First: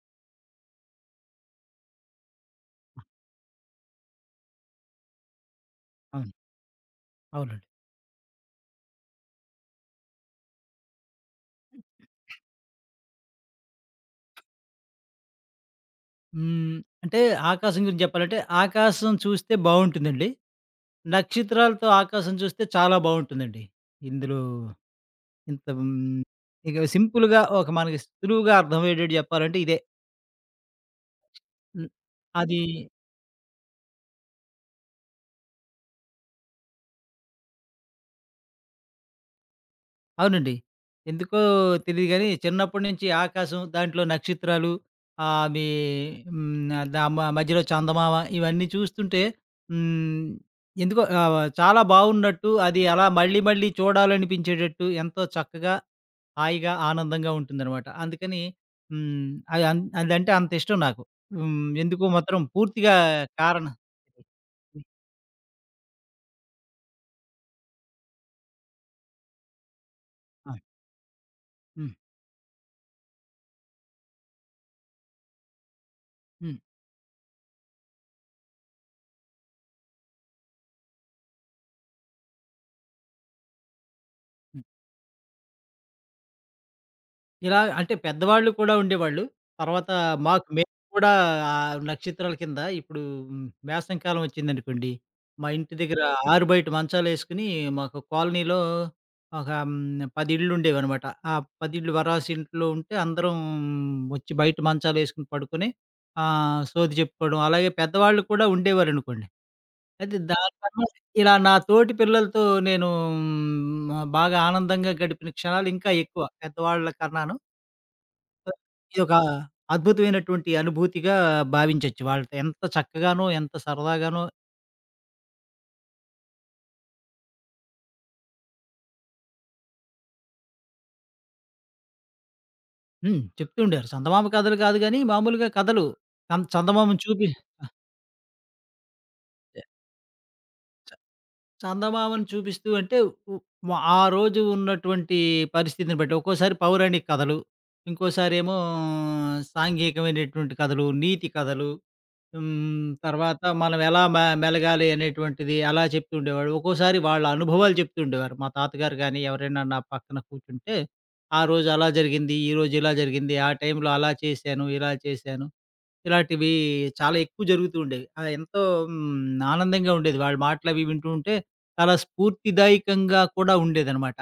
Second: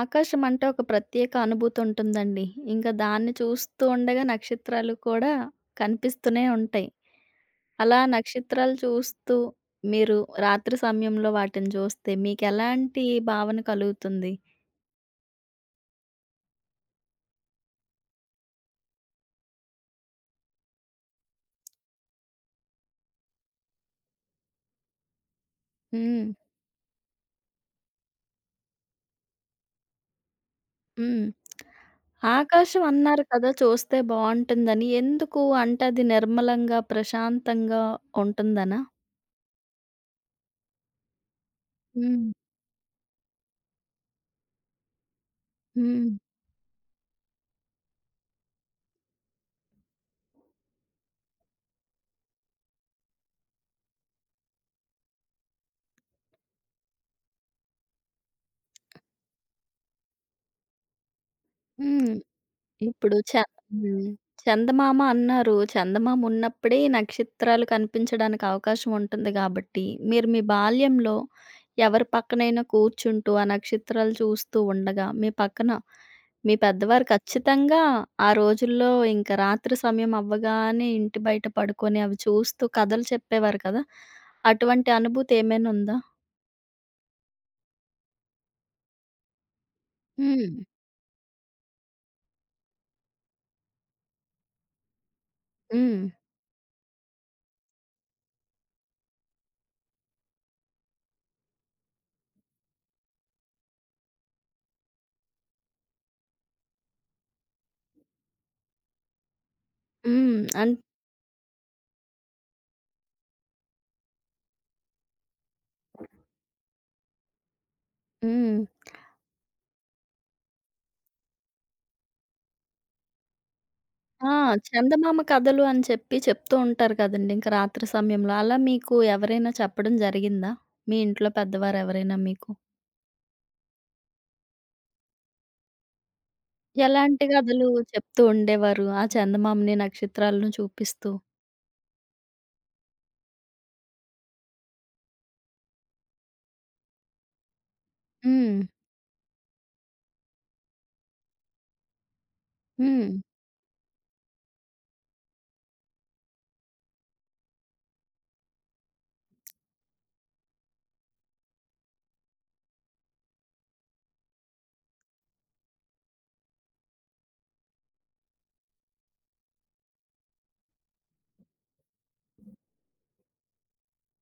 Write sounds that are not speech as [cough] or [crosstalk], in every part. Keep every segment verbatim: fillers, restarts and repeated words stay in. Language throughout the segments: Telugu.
ఆకాశం అంటే ఒక ప్రత్యేక అనుభూతి ఉంటుందండి. ఇంకా దాన్ని చూస్తూ ఉండగా నక్షత్రాలు కూడా అవును. కనిపిస్తూనే ఉంటాయి. అవునండి. అలా నక్షత్రాలు చూస్తూ మీరు రాత్రి సమయంలో వాటిని చూస్తే మీకెలాంటి భావన కలుగుతుంది? హ్మ్. అంటే ఆకాశం గురించి చెప్పాలంటే, ఆకాశం చూస్తే బావుంటుందండి. నక్షత్రాలతో ఆకాశం చూస్తే చాలా బావుంటుందండి. ఇందులో ఇంత హ్మ్. హ్మ్. ఇక సింపుల్‌గా ఒక మనకి సులువుగా అర్థమయ్యేటట్టు చెప్పాలంటే ఇదే. హ్మ్. హ్మ్. అది ఆకాశం అన్నారు కదా! చూస్తే బావుంటుందని. ఎందుకు అంటే అది నిర్మలంగా, ప్రశాంతంగా ఉంటుందనా? అవునండి. ఎందుకో తెలీదు గానీ, హ్మ్. చిన్నప్పటి నుంచి ఆకాశం, దాంట్లో నక్షత్రాలు, ఆహ్, అవి హ్మ్. హ్మ్. ద మ మధ్యలో చందమామ ఇవన్నీ చూస్తుంటే హ్మ్. ఎందుకో ఆహ్, చాలా బావున్నట్టు, అది అలా మళ్ళీ, మళ్ళీ చూడాలనిపించేటట్టు ఎంతో చక్కగా, హాయిగా, ఆనందంగా ఉంటుందనమాట. అందుకని హ్మ్. అది అన్ అదంటే అంత ఇష్టం నాకు. హ్మ్. ఎందుకో హ్మ్. మాత్రం పూర్తిగా ఇప్పుడు చ కారణం హ్మ్. చందమామ అన్నారు. చందమామ ఉన్నప్పుడే ఈ నక్షత్రాలు కనిపించడానికి అవకాశం ఉంటుంది గాబట్టి, మీరు మీ ఆ! బాల్యంలో హ్మ్. ఎవరి పక్కనైనా కూర్చుంటూ, ఆ నక్షత్రాలు చూస్తూ ఉండగా, మీ పక్కన హ్మ్. మీ హ్మ్. పెద్దవారు ఖచ్చితంగా ఆ రోజుల్లో ఇంక రాత్రి సమయం అవ్వగానే ఇంటి బయట పడుకొని అవి చూస్తూ కథలు చెప్పేవారు కదా! అటువంటి అనుభూతి ఏమైనా ఉందా? ఇలా అంటే పెద్దవాళ్ళు కూడా ఉండేవాళ్ళు. తర్వాత మాకు హ్మ్. మేము కూడా ఆ నక్షత్రాల కింద ఇప్పుడు మ్, వేసవి కాలం వచ్చిందనుకోండి, మా ఇంటి దగ్గర హ్మ్. ఆరుబయట మంచాలేసుకొని మాకు కాలనీలో ఒక హ్మ్, పది ఇళ్ళుండేవనమాట. ఆ పది ఇళ్ళు వరాసి ఇంట్లో ఉంటే అందరం వచ్చి బయట మంచాలేసుకొని పడుకొని ఆహ్, సోది చెప్పుకోవడం. అలాగే పెద్దవాళ్ళు కూడా ఉండేవారనుకోండి. అయితే హ్మ్. అన్ దానికన్నా ఇలా నా తోటి పిల్లలతో నేను హ్మ్, బాగా ఆనందంగా గడిపిన క్షణాలు ఇంకా ఎక్కువ పెద్దవాళ్ళ కన్నాను. సో, హ్మ్. ఇదొక అద్భుతమైనటువంటి అనుభూతిగా భావించొచ్చు. వాళ్ళతో ఎంత చక్కగానో, ఎంత సరదాగానో ఆ! చందమామ కథలు అని చెప్పి చెప్తూ ఉంటారు కదండీ! ఇంక రాత్రి సమయంలో. అలా మీకు ఎవరైనా చెప్పడం జరిగిందా? మీ ఇంట్లో పెద్దవారెవరైనా మీకు? హ్మ్. చెప్తూ ఉండేవారు. చందమామ కథలు కాదు గానీ, మామూలుగా కథలు. చం చందమామను ఎలాంటి చూపి ఆ! కథలు చెప్తూ ఉండేవారు? ఆ చందమామని, నక్షత్రాలను చూపిస్తూ? చందమామను చూపిస్తూ అంటే ఉ వ ఆ రోజు ఉన్నటువంటి పరిస్థితిని బట్టి ఒక్కోసారి పౌరాణిక కథలు, ఇంకోసారేమో హ్మ్. సాంఘికమైనటువంటి కథలు, నీతి కథలు, హ్మ్. హ్మ్. తర్వాత మనం ఎలా మె మెలగాలి అనేటువంటిది అలా చెప్తూ ఉండేవాడు. ఒక్కోసారి వాళ్ళ అనుభవాలు చెప్తూ ఉండేవారు. మా తాతగారు గాని ఎవరైనా నా పక్కన కూర్చుంటే, "ఆ రోజు అలా జరిగింది, ఈరోజు ఇలా జరిగింది, ఆ టైంలో అలా చేశాను, ఇలా చేశాను." ఇలాంటివి చాలా ఎక్కువ జరుగుతూ ఉండేవి. ఆహ్, ఎంతో హ్మ్, ఆనందంగా ఉండేది. వాళ్ళ మాటలవి వింటూ ఉంటే చాలా స్ఫూర్తిదాయకంగా కూడా ఉండేదనమాట.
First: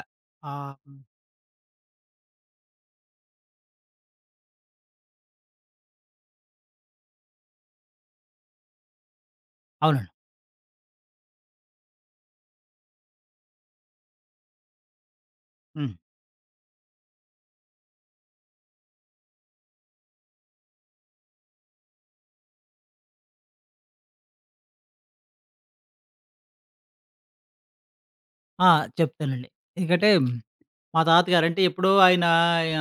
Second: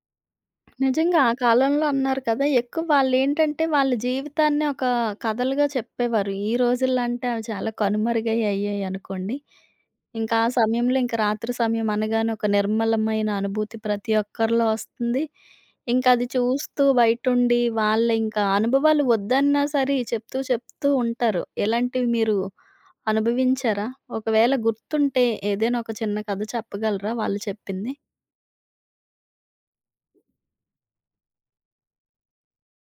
ఆ! హ్మ్. నిజంగా ఆ కాలంలో అన్నారు కదా! ఎక్కువ వాళ్ళేంటంటే వాళ్ళ జీవితాన్నే ఒక కథలుగా చెప్పేవారు. ఈ రోజుల్లో అంటే అవి చాలా కనుమరుగై అయ్యాయనుకోండి. అవునండి. ఇంకా ఆ సమయంలో ఇంక రాత్రి సమయం అనగానే ఒక నిర్మలమైన అనుభూతి ప్రతి ఒక్కరిలో వస్తుంది. హ్మ్. ఇంక అది చూస్తూ బయటుండి వాళ్ళ ఇంకా అనుభవాలు వద్దన్నా సరే చెప్తూ చెప్తూ ఉంటారు. ఇలాంటివి మీరు అనుభవించారా? ఒకవేళ గుర్తుంటే ఏదైనా ఒక చిన్న కథ చెప్పగలరా వాళ్ళు చెప్పింది? ఆ! చెప్తానండి. ఎందుకంటే మా తాతగారంటే ఎప్పుడో ఆయన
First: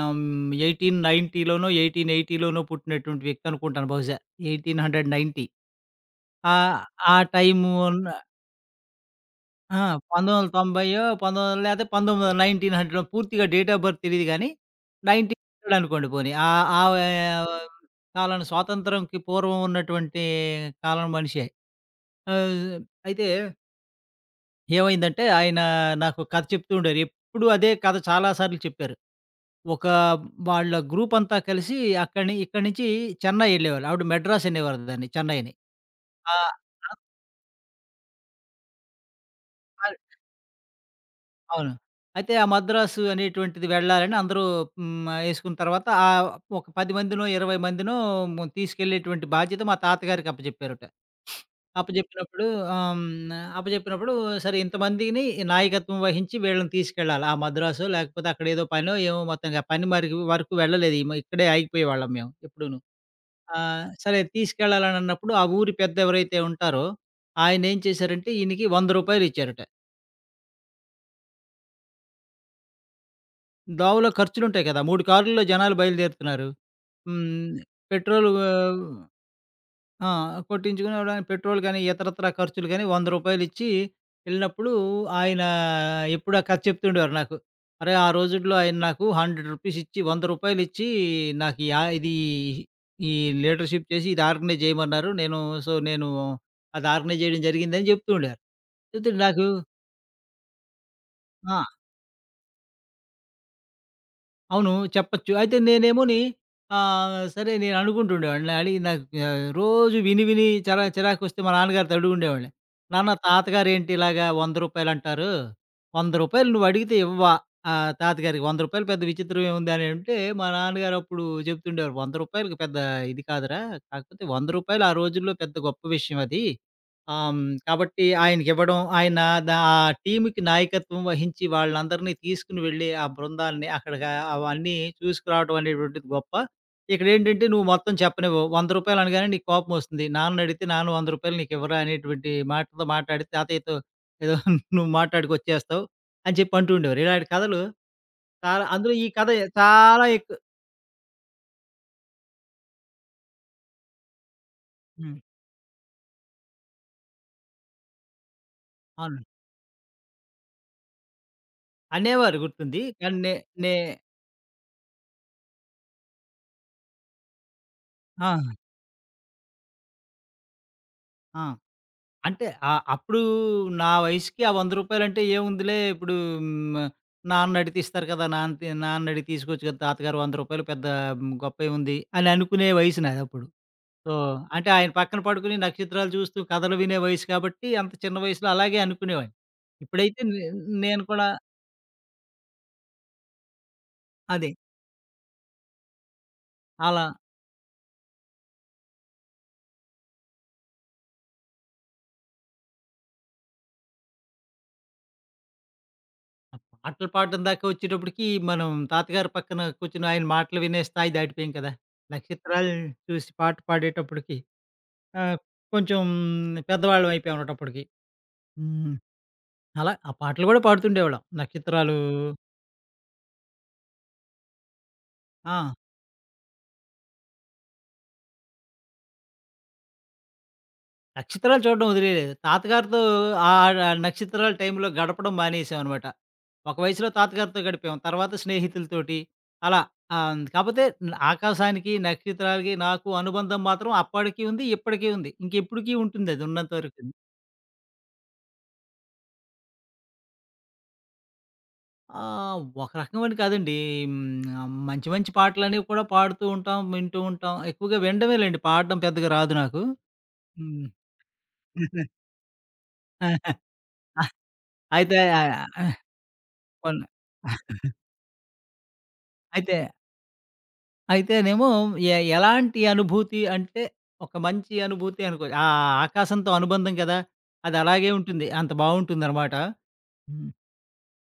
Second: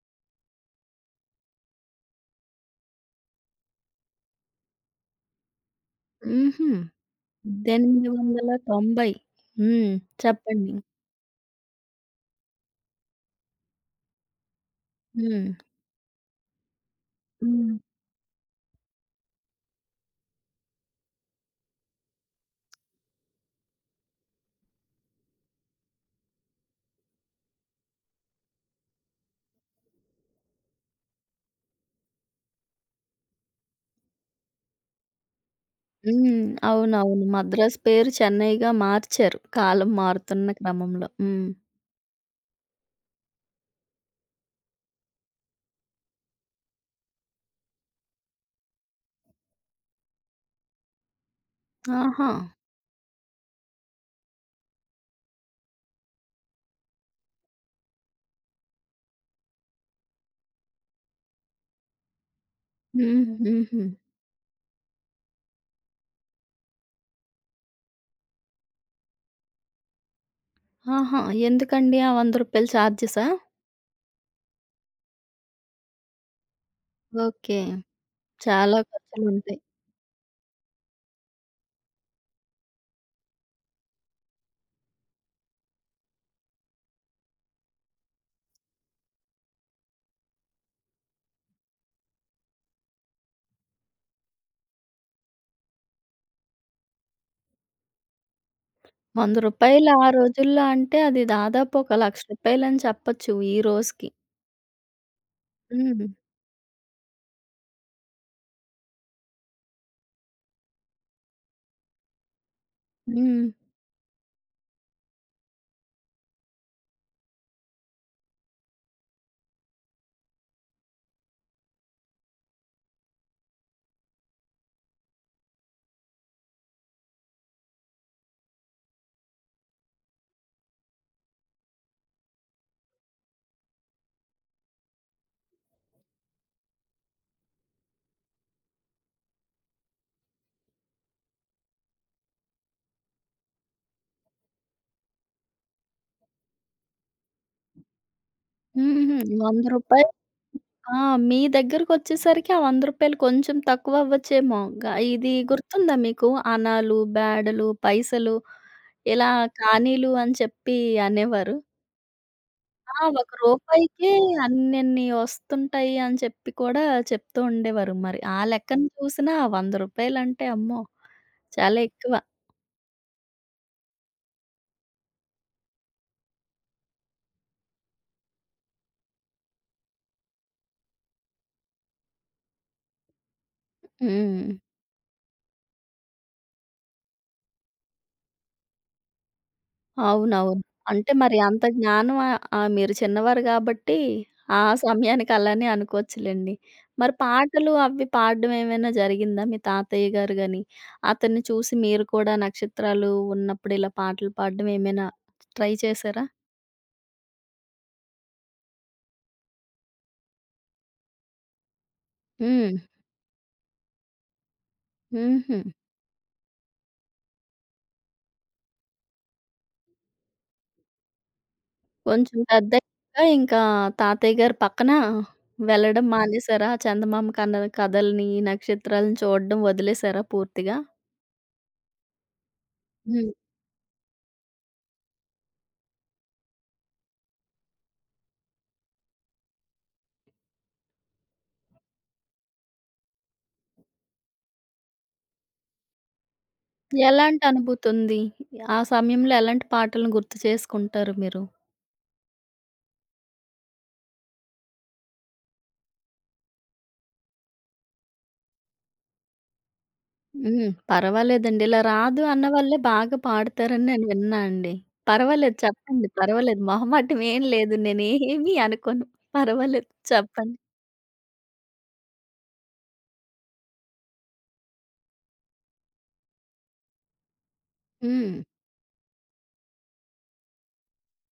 ఆహ్, 1890లోనో, 1880లోనో పుట్టినటువంటి వ్యక్తి అనుకుంటాను బహుశా. వెయ్యి ఎనిమిది వందల తొంభై ఆ! హుహు. ఆ టైమున వెయ్యి ఎనిమిది వందల తొంభై. ఆ! హ్మ్. చెప్పండి. వెయ్యి తొమ్మిది వందల తొంభై పందొమ్మిది లేతే వెయ్యి తొమ్మిది వందలు, వెయ్యి తొమ్మిది వందలు పూర్తిగా డేట్ ఆఫ్ బర్త్ తెలీదు గానీ, హ్మ్. వెయ్యి తొమ్మిది వందలు అనుకోండి పోనీ. ఆహ్, ఆ ఆ, హ్మ్. కాలం స్వాతంత్రంకి పూర్వం ఉన్నటువంటి కాలం మనిషే. ఆహ్, అయితే ఏమైందంటే ఆయన నాకు కథ చెప్తూ ఉండారు. ఎప్పుడూ అదే కథ చాలా సార్లు చెప్పారు. ఒక వాళ్ళ గ్రూప్ అంతా కలిసి అక్కడి ఇక్కడి నుంచి చెన్నై ఎళ్ళేవాళ్ళు. ఆవిడ మద్రాస్ అనేవారు దాన్ని చెన్నైని. హ్మ్. అవునవును. మద్రాసు పేరు చెన్నైగా మార్చారు ఆ! కాలం మారుతున్న క్రమంలో. హ్మ్. అవును. అయితే ఆ మద్రాసు అనేటువంటిది వెళ్ళాలని అందరూ హ్మ్. యేసుకున్న తర్వాత ఆహ్, ఒక పది మందినో, ఇరవై మందినో మ్, తీసుకెళ్ళేటువంటి బాధ్యత మా తాతగారికి అప్పజెప్పారట. ఆహా! అప్పజెప్పినప్పుడు ఆహ్, హ్మ్. అప్పజెప్పినప్పుడు సరే ఇంతమందిని నాయకత్వం వహించి వీళ్ళని తీసుకెళ్ళాలి. ఆ మద్రాసో లేకపోతే అక్కడ ఏదో పనో ఏమో మొత్తంగా పని మరి వరకు వెళ్ళలేదు. ఈమ ఇక్కడే ఆగిపోయేవాళ్ళం మేము ఎప్పుడూను. హ్మ్. హుహు. ఆహ్, సరే తీసుకెళ్ళాలనన్నప్పుడు ఆ ఊరి పెద్ద ఎవరైతే ఉంటారో ఆయనేం చేశారంటే ఈయనకి రూ. వంద ఇచ్చారట. ఆహా! ఎందుకండి ఆ రూ. వంద చార్జెసా? దోవలో ఖర్చులుంటాయి కదా! మూడు కార్‌ల్లో జనాలు బయలుదేరుతున్నారు. హ్మ్. ఓకే. పెట్రోల్ చాలా ఆహ్, ఖర్చులుంటాయి. ఆ! కొట్టించుకునేవడానికి పెట్రోల్ గాని, ఇతరత్రా ఖర్చులు గాని రూ. వంద ఇచ్చి వెళ్ళినప్పుడు ఆయన ఎప్పుడు ఆ కథ చెప్తుండేవారు నాకు. "అరే! ఆ రోజుల్లో ఆయన నాకు రూ. వంద ఇచ్చి రూ. వంద ఇచ్చి నాకు యా ఇది ఈ లీడర్‌షిప్ చేసి ఇది ఆర్గనైజ్ చేయమన్నారు. నేను సో, నేను అది ఆర్గనైజ్ చేయడం జరిగింది" అని చెప్తూ ఉండేవారు. రూ. చెప్తే వంద నాకు ఆ రోజుల్లో అంటే అది ఆ! దాదాపు ఒక రూ. ఒక,లక్ష అని చెప్పొచ్చు ఈ రోజుకి. అవును. చెప్పొచ్చు. అయితే హ్మ్. నేనేమోని ఆహ్, సరే నేను అనుకుంటుండేవాడిని. అడిగి నాకు ఆహ్, రోజు విని విని చిరా చిరాకొస్తే మా నాన్నగారితో అడుగుండేవాడిని. నాన్న హ్మ్. తాతగారేంటి ఇలాగా రూ. వంద "రూ. వంద నువ్వు అడిగితే ఇవ్వవా ఆహ్, తాతగారికి? రూ. వంద పెద్ద విచిత్రం ఏముంది" అని అంటే మా నాన్నగారు అప్పుడు చెప్తుండేవారు. "రూ. 100కి పెద్ద ఇది కాదురా. కాకపోతే రూ. వంద ఆ రోజుల్లో పెద్ద గొప్ప విషయం అది." ఆ! హ్మ్. కాబట్టి ఆయనకివ్వడం, ఆయన దా ఆ టీమ్‌కి నాయకత్వం వహించి వాళ్ళందరినీ తీసుకొని వెళ్ళి ఆ బృందాల్ని అక్కడికి అవన్నీ చూసుకురావడం అనేటువంటిది గొప్ప. ఇక్కడేంటంటే నువ్వు మొత్తం చెప్పనివ్వవు. రూ. వంద అనగానే నీకు కోపమొస్తుంది. నాన్ననడిగితే నాన్న రూ. వంద నీకివ్వరా అనేటువంటి మాటతో మాట్లాడి తాతయ్యతో ఏదో [laughs] నువ్వు మాట్లాడుకొచ్చేస్తావు అని చెప్పి అంటూ ఉండేవారు. ఇలాంటి కథలు చాలా అందులో ఈ హుహు. కథ రూ. వంద. చాలా ఎక్కువ. ఆ! మీ దగ్గరకొచ్చేసరికి ఆ రూ. వంద కొంచెం తక్కువ అవ్వచ్చేమో. గ హ్మ్. ఇది గుర్తుందా మీకు? అణాలు, బేడలు, పైసలు అవునండి. ఇలా కానీలు అని చెప్పి అనేవారు. అనేవారు గుర్తుంది. ఆ! కానీ ఒక నే నే రూపాయికే అన్నిన్ని వస్తుంటాయి అని చెప్పి కూడా చెప్తూ ఉండేవారు. మరి ఆ! ఆ లెక్కన చూసినా రూ. వంద అమ్మో! ఆ! చాలా ఎక్కువ. అంటే ఆహ్, అప్పుడు నా వయసుకి ఆ రూ. వంద అంటే ఏముందిలే ఇప్పుడు హ్మ్. నాన్న అడిగితే ఇస్తారు కదా! నాన్న తి నాన్న అడిగి తీసుకొచ్చు కదా! తాతగారు రూ. వంద పెద్ద గొప్పేముంది అని అనుకునే వయసు నాదప్పుడు. సో, హ్మ్. అంటే ఆయన పక్కన పడుకుని నక్షత్రాలు చూస్తూ కథలు వినే వయసు కాబట్టి అంత చిన్న వయసులో అలాగే అనుకునేవాడిని. ఇప్పుడైతే నే అవునవును. నేను అంటే కూడా మరి అంత జ్ఞానం ఆహ్, ఆహ్, మీరు చిన్నవారు గాబట్టి అదే ఆ సమయానికి అలానే అనుకోవచ్చులెండి. అలా మరి పాటలు అవి పాడడం ఏమైనా జరిగిందా? మీ తాతయ్య గారు గాని, అతన్ని చూసి మీరు కూడా నక్షత్రాలు ఉన్నప్పుడు ఇలా పాటలు పాడడం ఏమైనా ట్రై చేశారా? పాటలు పాడడం దాకా వచ్చేటప్పటికి మనం తాతగారి పక్కన కూర్చొని ఆయన మాటలు వినే స్థాయి దాటిపోయాం కదా! నక్షత్రాలు హ్మ్. చూసి పాట పాడేటప్పటికి ఆ! హుహు. కొంచెం పెద్దవాళ్ళం అయిపోయామటప్పటికి. హ్మ్. అలా ఆ పాటలు గూడా పాడుతుండేవాళ్ళం. నక్షత్రాలు కొంచెం పెద్దయ్యాక ఇంకా తాతయ్య గారి పక్కన ఆ! వెళ్ళడం మానేసారా? చందమామ కన కథలని, నక్షత్రాలను చూడడం వదిలేసారా పూర్తిగా? నక్షత్రాలు చూడడం వదిలేయలేదు. తాతగారితో హ్మ్. ఆహ్, ఆ నక్షత్రాల టైంలో గడపడం మానేసామనమాట. ఒక వయసులో తాతగారితో గడిపాం. తర్వాత స్నేహితులతోటి అలా. ఆహ్, కాపోతే ఆకాశానికి, నక్షత్రాలకి నాకు అనుబంధం మాత్రం అప్పటికి ఉంది, ఇప్పటికి ఉంది. ఇంకెప్పటికి ఉంటుందది ఉన్నంత వరకు. ఎలాంటి అనుభూతుంది? ఆ సమయంలో ఎలాంటి పాటలను గుర్తు చేసుకుంటారు మీరు? ఆ! ఒక రకమని కాదండి. హ్మ్. మంచి మంచి పాటలనేవి కూడా పాడుతూ ఉంటాం, వింటూ ఉంటాం. ఎక్కువగా వినడమేలెండి. పాడడం పెద్దగా రాదు నాకు. హ్మ్. హ్మ్. పర్వాలేదండి. ఇలా [laughs] రాదు అన్న వాళ్ళే బాగా పాడతారని నేను విన్నా అండి. అయితే పర్వాలేదు ఆహ్, చెప్పండి. పర్వాలేదు. కొన్ మొహమాటం ఏం లేదు. నేనేమీ అనుకోను. అయితే పర్వాలేదు చెప్పండి. అయితేనేమో ఎ ఎలాంటి అనుభూతి అంటే, ఒక మంచి అనుభూతి అనుకోవచ్చు. ఆ ఆకాశంతో అనుబంధం కదా! అది అలాగే హ్మ్. ఉంటుంది. అంత బావుంటుందనమాట. హ్మ్.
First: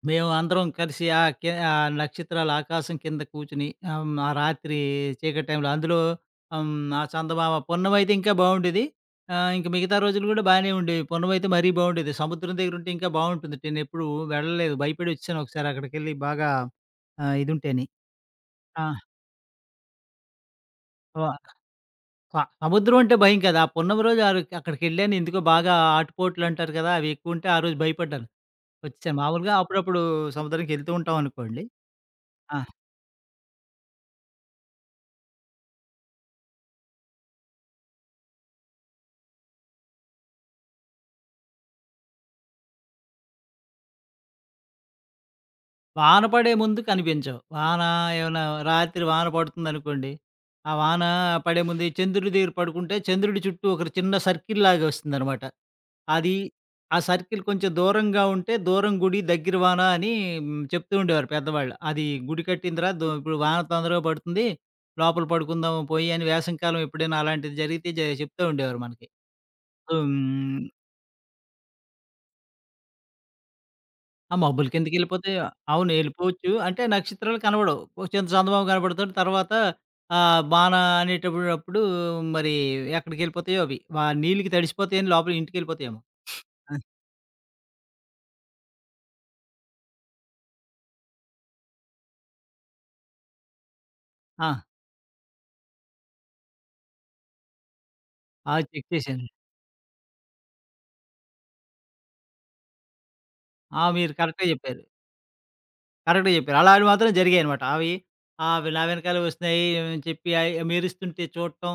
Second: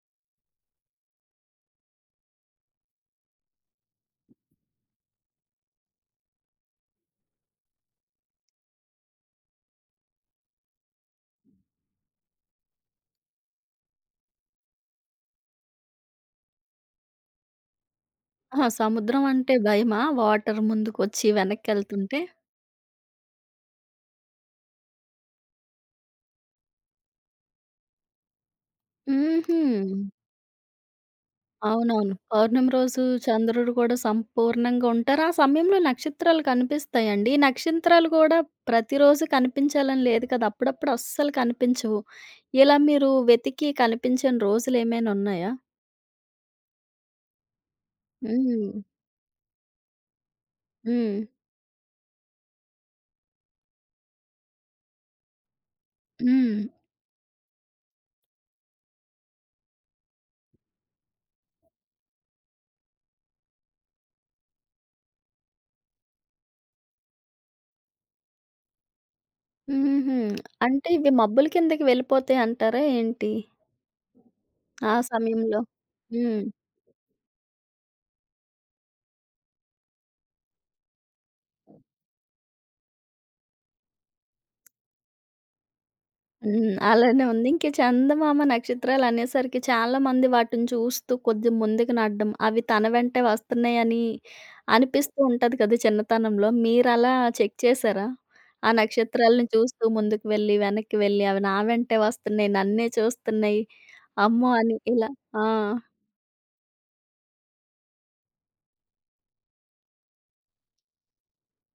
మేమందరం కలిసి ఆ కి ఆ నక్షత్రాల ఆకాశం కింద కూర్చొని, ఆహ్, హ్మ్, ఆ రాత్రి చీకటి టైంలో అందులో హ్మ్, ఆ చందమామ పూర్ణిమయితే ఇంకా బావుండేది. ఆహ్, ఇంక మిగతా రోజులు గూడా బానే ఉండేవి. పూర్ణిమయితే మరీ బావుండేది. సముద్రం దగ్గరుంటే ఇంకా బావుంటుంది. నేనెప్పుడూ వెళ్ళలేదు. భయపడొచ్చేసాను ఒకసారి అక్కడికెళ్ళి బాగా ఆహ్, ఇదుంటేని. ఆహా! ఆ! సముద్రం అంటే భయమా? వాటర్ ముందుకొచ్చి వ వెనక్కెళ్తుంటే? స సముద్రం అంటే భయం కాదు. ఆ పూర్ణిమ రోజు ఆరో అక్కడికెళ్ళాను ఎందుకో బాగా ఆటుపోట్లంటారు కదా! అవెక్కువుంటే ఆ రోజు భయపడ్డాను. వచ్చేసాను. హుహు. మామూలుగా అప్పుడప్పుడు సముద్రంకెళ్తూ ఉంటామనుకోండి. అవునవును. ఆ! పౌర్ణమి రోజు చంద్రుడు కూడా సంపూర్ణంగా ఉంటారు. ఆ సమయంలో నక్షత్రాలు కనిపిస్తాయండి. ఈ నక్షత్రాలు కూడా ప్రతిరోజు కనిపించాలని లేదు కదా! అప్పుడప్పుడు అస్సలు కనిపించవు. ఇలా మీరు వెతికి కనిపించని రోజులేమైనా ఉన్నాయా? వాన పడే ముందు కనిపించవు. వాన ఏమైనా హ్మ్. రాత్రి వాన పడుతుందనుకోండి, ఆ వాన హ్మ్. పడే ముందు ఈ చంద్రుడి దగ్గర పడుకుంటే చంద్రుడి చుట్టూ ఒక చిన్న సర్కిల్‌లాగా వస్తుందనమాట. అది హ్మ్. ఆ సర్కిల్ కొంచెం దూరంగా ఉంటే దూరం గుడి, దగ్గర వాన అని హ్మ్, చెప్తూ ఉండేవారు పెద్దవాళ్ళు. అది గుడి కట్టిన తర్వాత దో ఇప్పుడు వాన తొందరగా పడుతుంది, లోపల పడుకుందాం పోయి అని వేసవి కాలం ఎప్పుడైనా అలాంటిది జరిగితే జ చెప్తూ ఉండేవారు మనకి. సో హుహు. హ్మ్ అంటే ఇవి మబ్బుల కిందకి వెళ్ళిపోతాయి అంటారా ఏంటి? ఆ! మబ్బుల ఆ కిందకెళ్ళిపోతే సమయంలో? అవును. హ్మ్. ఎళ్ళిపోవచ్చు. అంటే నక్షత్రాలు కనబడవు. ఒక చింత చందమామ కనపడతాడు. తర్వాత ఆహ్, వాన అనేటప్పుడప్పుడు మరి ఎక్కడికెళ్ళిపోతాయో అవి. వా నీళ్ళకి తడిసిపోతాయని లోపల ఇంటికెళ్ళిపోతాయేమో. హ్మ్. అలానే ఉంది. ఇంక చందమామ నక్షత్రాలనేసరికి చాలామంది వాటిని చూస్తూ కొద్దిగా ముందుకు నడడం, అవి తన వెంటే వస్తున్నాయని ఆ! అనిపిస్తూ ఉంటది కదా చిన్నతనంలో. మీరలా చెక్ చేశారా? ఆ! ఆ చెక్ చేశాను. నక్షత్రాలను చూస్తూ ముందుకు వెళ్ళి, వెనక్కి వెళ్ళి, అవి నా వెంటే వస్తున్నాయి, నన్నే చూస్తున్నాయి, ఆ! మీరు కరెక్టే అమ్మో! అని చెప్పారు. ఇలా ఆ! కరెక్ట్‌గా చెప్పారు. అలాంటివి మాత్రం జరిగాయనమాట. అవి అవి నా వెనకాలే వస్తున్నాయి అని చెప్పి అయి మెరుస్తుంటే చూడటం,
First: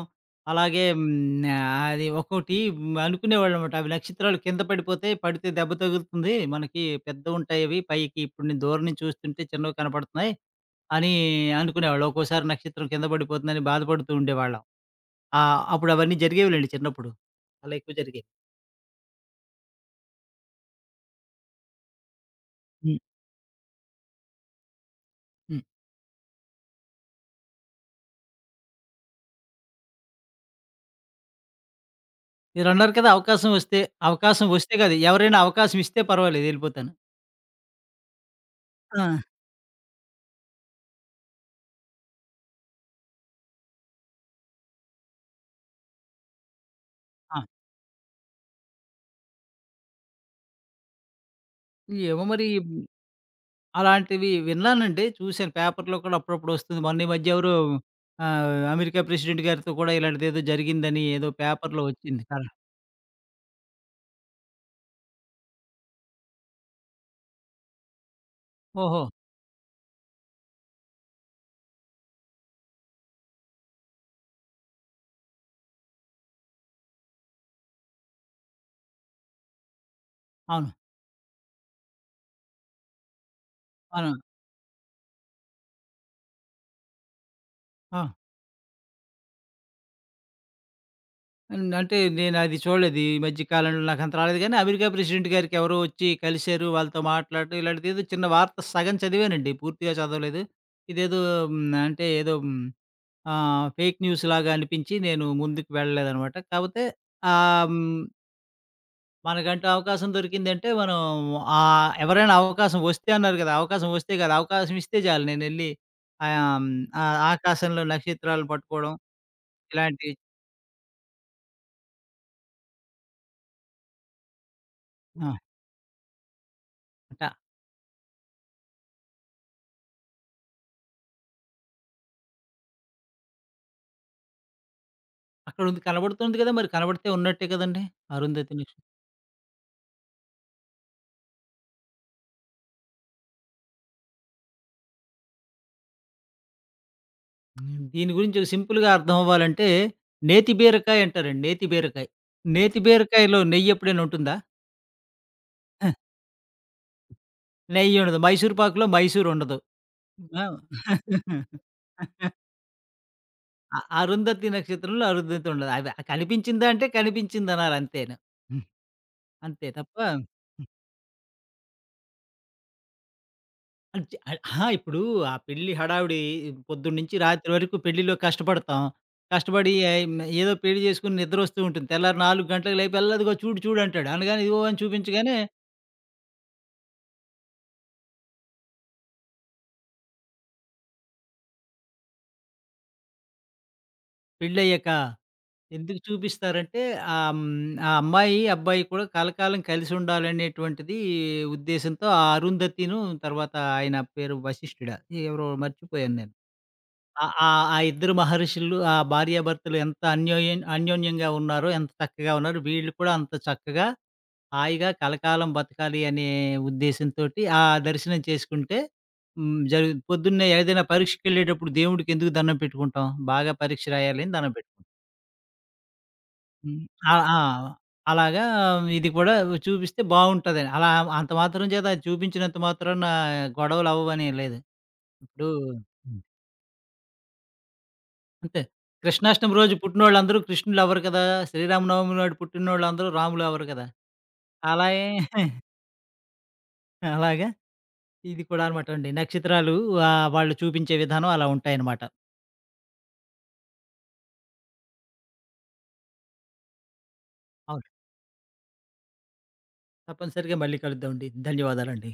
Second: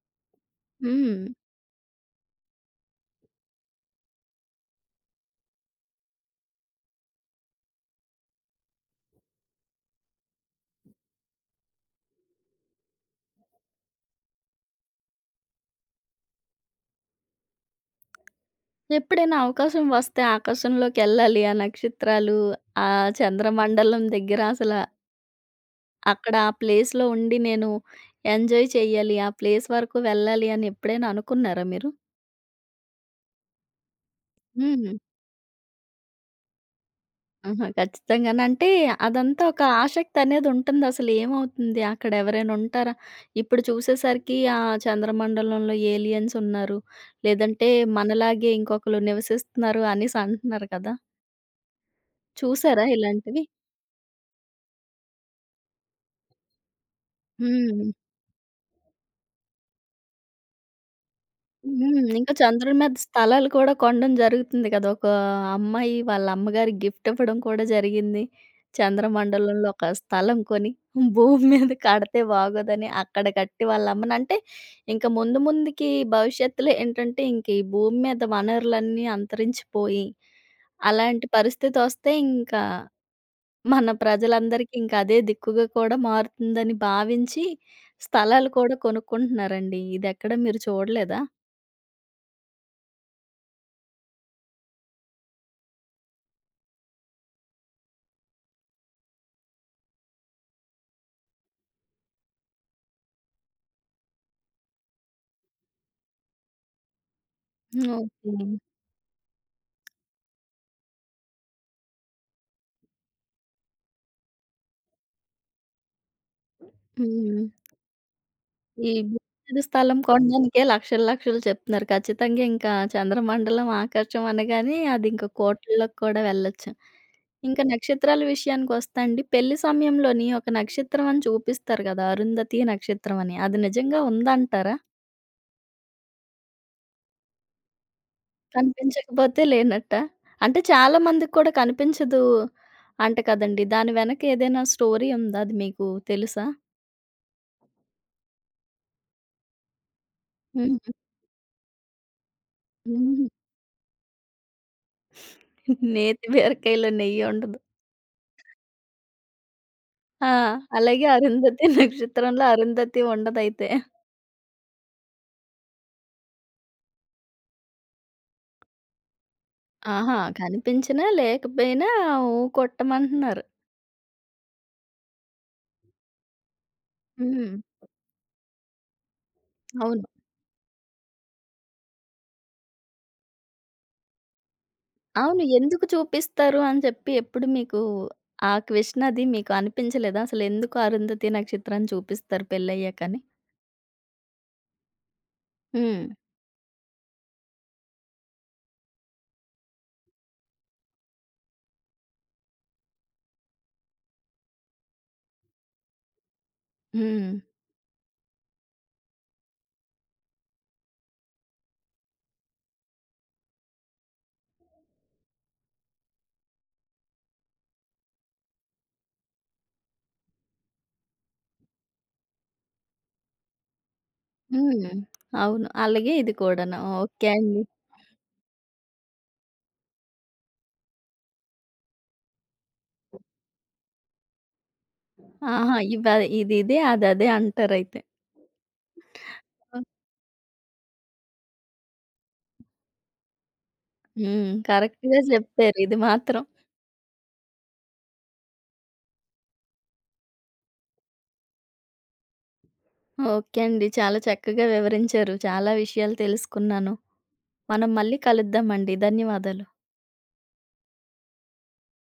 అలాగే హ్మ్. హ్మ్, ఆహ్, అది ఒక్కోటి అనుకునేవాళ్ళనమాట. అవి నక్షత్రాలు కింద పడిపోతే పడితే దెబ్బ తగులుతుంది. మనకి పెద్దవుంటాయి అవి. పైకి ఇప్పుడు నేను దూరం నుంచి చూస్తుంటే చిన్నవి కనపడుతున్నాయి అని అనుకునేవాళ్ళం. ఒక్కోసారి నక్షత్రం కింద పడిపోతుందని బాధపడుతూ ఉండేవాళ్ళం. ఆహ్, అప్పుడు అవన్నీ జరిగేవిలెండి చిన్నప్పుడు. అలా ఎక్కువ జరిగాయి. ఎప్పుడైనా అవకాశం వస్తే ఆకాశంలోకెళ్ళాలి. ఆ నక్షత్రాలు, ఆ హ్మ్. చంద్రమండలం దగ్గర అసల హ్మ్. అక్కడ ఆ ప్లేస్‌లో ఉండి నేను ఎంజాయ్ చేయాలి. ఆ ప్లేస్ వరకు వెళ్ళాలి అని ఎప్పుడైనా అనుకున్నారా మీరు? మీరన్నారు కదా! అవకాశం వస్తే, అవకాశం వస్తే హ్మ్. కాదు ఎవరైనా అవకాశం ఇస్తే పర్వాలేదు ఎళ్ళిపోతాను. ఆహా! ఖచ్చితంగాను. అంటే ఆ! అదంతా ఒక ఆసక్తి అనేది ఉంటుంది. అసలు ఏమవుతుంది? అక్కడ ఎవరైనా ఉంటారా? ఇప్పుడు చూసేసరికి ఆ చంద్రమండలంలో ఏలియన్స్ ఉన్నారు. ఆ! లేదంటే మనలాగే ఇంకొకళ్ళు నివసిస్తున్నారు అనేసి అంటున్నారు కదా! ఏమో మరి చూసారా ఇలాంటివి? అలాంటివి విన్నానండి. చూసాను పేపర్‌లో కూడా అప్పుడప్పుడు వస్తుంది. మొన్న ఈ మధ్య ఎవరో హ్మ్. ఆహ్, అమెరికా ప్రెసిడెంట్ గారితో కూడా ఇలాంటిదేదో జరిగిందని ఏదో పేపర్‌లో హ్మ్. వచ్చింది. ఇంకా కదా! చంద్రుడి మీద స్థలాలు కూడా కొనడం జరుగుతుంది కదా! ఒక అమ్మాయి వాళ్ళ అమ్మగారికి గిఫ్ట్ ఇవ్వడం కూడా జరిగింది. ఓహో! చంద్రమండలంలో ఒక స్థలం కొని భూమి మీద కడితే బాగోదని అక్కడ కట్టి వాళ్ళ అమ్మని అంటే ఇంక ముందు ముందుకి భవిష్యత్తులో ఏంటంటే ఇంక ఈ భూమి మీద వనరులన్నీ అంతరించిపోయి అవును. అలాంటి పరిస్థితొస్తే ఇంకా మన అవును. ప్రజలందరికీ ఇంకా అదే దిక్కుగా కూడా మారుతుందని భావించి ఆ! స్థలాలు కూడా కొనుక్కుంటున్నారండి. ఇదెక్కడ మీరు చూడలేదా? హ్మ్. అంటే నేను అది చూడలేదు. ఈ మధ్య కాలంలో నాకంత రాలేదు గానీ అమెరికా ప్రెసిడెంట్ గారికి ఎవరో వచ్చి కలిసారు. వాళ్ళతో మాట్లాడటం ఇలాంటిదేదో చిన్న వార్త సగం చదివానండి. పూర్తిగా చదవలేదు. ఇదేదో హ్మ్. అంటే ఏదో హ్మ్. ఆహ్, ఫేక్ న్యూస్‌లాగా అనిపించి నేను ముందుకు వెళ్ళలేదనమాట. కాపోతే ఆహ్, హ్మ్ ఓకే. మనకంటూ అవకాశం దొరికిందంటే మనం ఆహ్, ఎవరైనా అవకాశం వస్తే అన్నారు కదా! అవకాశం వస్తే కాదు, అవకాశం ఇస్తే చాలు నేనెళ్ళి ఆహ్, హ్మ్, ఆ హ్మ్. ఆకాశంలో నక్షత్రాలను ఈ పట్టుకోవడం భూమిది స్థలం ఇలాంటివి కొనడానికే లక్షలు లక్షలు చెప్తున్నారు. ఖచ్చితంగా ఇంకా చంద్రమండలం, ఆకాశం అనగానే అది ఇంక ఆ! కోట్లలోకి కూడా వెళ్ళొచ్చు. అట ఇంకా నక్షత్రాల విషయానికొస్తే అండి, పెళ్లి సమయంలోని ఒక నక్షత్రం అని చూపిస్తారు కదా! అరుంధతి నక్షత్రం అని. అది నిజంగా ఉందంటారా? అక్కడుంది కనబడుతుంది కదా! మరి కనబడితే ఉన్నట్టే కదండీ! అరుంధతి నక్ష కనిపించకపోతే లేనట్టా? అంటే చాలా మందికి కూడా కనిపించదు అంట కదండీ! దాని వెనక ఏదైనా స్టోరీ ఉందా? అది మీకు తెలుసా? హ్మ్. దీని గురించి ఒక సింపుల్‌గా అర్థం అవ్వాలంటే నేతి హుహు. బీరకాయ అంటారండి. నేతి బీరకాయ. నేతి హుహు. బీరకాయలో నెయ్యి ఎప్పుడైనా ఉంటుందా? [laughs] [laughs] నేతి బీరకాయలో నెయ్యుండదు. నెయ్యి ఉండదు. మైసూర్ పాకులో మైసూర్ ఉండదు. ఆ! ఆ! అలాగే 'అరుంధతి [laughs] నక్షత్రంలో' అరుంధతి ఉండదైతే. అ అరుంధతి నక్షత్రంలో అరుంధతి ఉండదు. అది కనిపించిందా అంటే కనిపించిందనాలి అంతేను. హ్మ్. అంతే తప్ప ఆహా! హ్మ్. కనిపించినా, లేకపోయినా ఊ కొట్టమంటున్నారు. అంటే ఆహ్, అహా! ఇప్పుడు ఆ పెళ్లి హడావిడి పొద్దున్నుంచి రాత్రి హ్మ్. వరకు పెళ్లిలో కష్టపడతాం. కష్టపడి ఆహ్, అవును. హ్మ్, ఏదో పెళ్లి చేసుకొని నిద్రొస్తూ ఉంటుంది. తెల్లారి నాలుగు గంటలకు లేపి, "అల్ల అదిగో చూడు చూడు" అంటాడు. అనగానే ఇదిగో అని చూపించగానే అవును. ఎందుకు చూపిస్తారు అని చెప్పి ఎప్పుడు మీకు ఆ క్వెషన్ అది మీకు అనిపించలేదా? అసలు ఎందుకు 'అరుంధతి నక్షత్రాన్ని' చూపిస్తారు పెళ్లయ్యాకని? పెళ్లయ్యాక ఎందుకు హ్మ్. చూపిస్తారంటే ఆ హ్మ్, ఆ అమ్మాయి, అబ్బాయి కూడా కలకాలం కలిసుండాలనేటువంటిది ఉద్దేశంతో ఆ అరుంధతిను తర్వాత ఆయన పేరు వశిష్ఠుడా? ఎవరో మర్చిపోయాను నేను. ఆ హ్మ్. ఆ ఆ ఇద్దరు మహర్షులు ఆ భార్యాభర్తలు ఎంత అన్యోన్యం అన్యోన్యంగా ఉన్నారో, ఎంత చక్కగా ఉన్నారో వీళ్ళు కూడా అంత చక్కగా, హాయిగా కలకాలం బతకాలి అనే ఉద్దేశంతోటి ఆ దర్శనం చేసుకుంటే హ్మ్, జరుగు పొద్దున్నే ఏదైనా పరీక్షకెళ్ళేటప్పుడు దేవుడికెందుకు దండం పెట్టుకుంటాం? బాగా పరీక్ష రాయాలని దండం పెట్టుకుంటాం. హ్మ్. అవును. అలాగే ఇది కూడాను. హ్మ్. ఆ! ఓకే ఆ! అండి. అలాగా ఇది కూడా చూపిస్తే బావుంటదని. అలా అంత మాత్రం చేత చూపించినంత మాత్రాన గొడవలవ్వని లేదు. ఇప్పుడు ఆహా! ఇవ హ్మ్. ఇదిదే, అదదే అంటారైతే. అంతే. కృష్ణాష్టమి రోజు ఆ! పుట్టినోళ్ళందరూ కృష్ణులవ్వరు కదా! శ్రీరామనవమి నాడు పుట్టినోళ్ళందరూ రాములవ్వరు కదా! హ్మ్. అలాగే కరెక్ట్‌గా [laughs] చెప్పారు ఇది మాత్రం. అలాగా ఇది కూడా అనమాటండి. నక్షత్రాలు ఆహ్, వాళ్ళు చూపించే విధానం అలా ఉంటాయన్నమాట. ఓకే అండి. చాలా చక్కగా వివరించారు. చాలా విషయాలు తెలుసుకున్నాను. అవును. మనం మళ్ళీ కలుద్దామండి. ధన్యవాదాలు. తప్పనిసరిగా మళ్ళీ కలుద్దామండి. ధన్యవాదాలండి.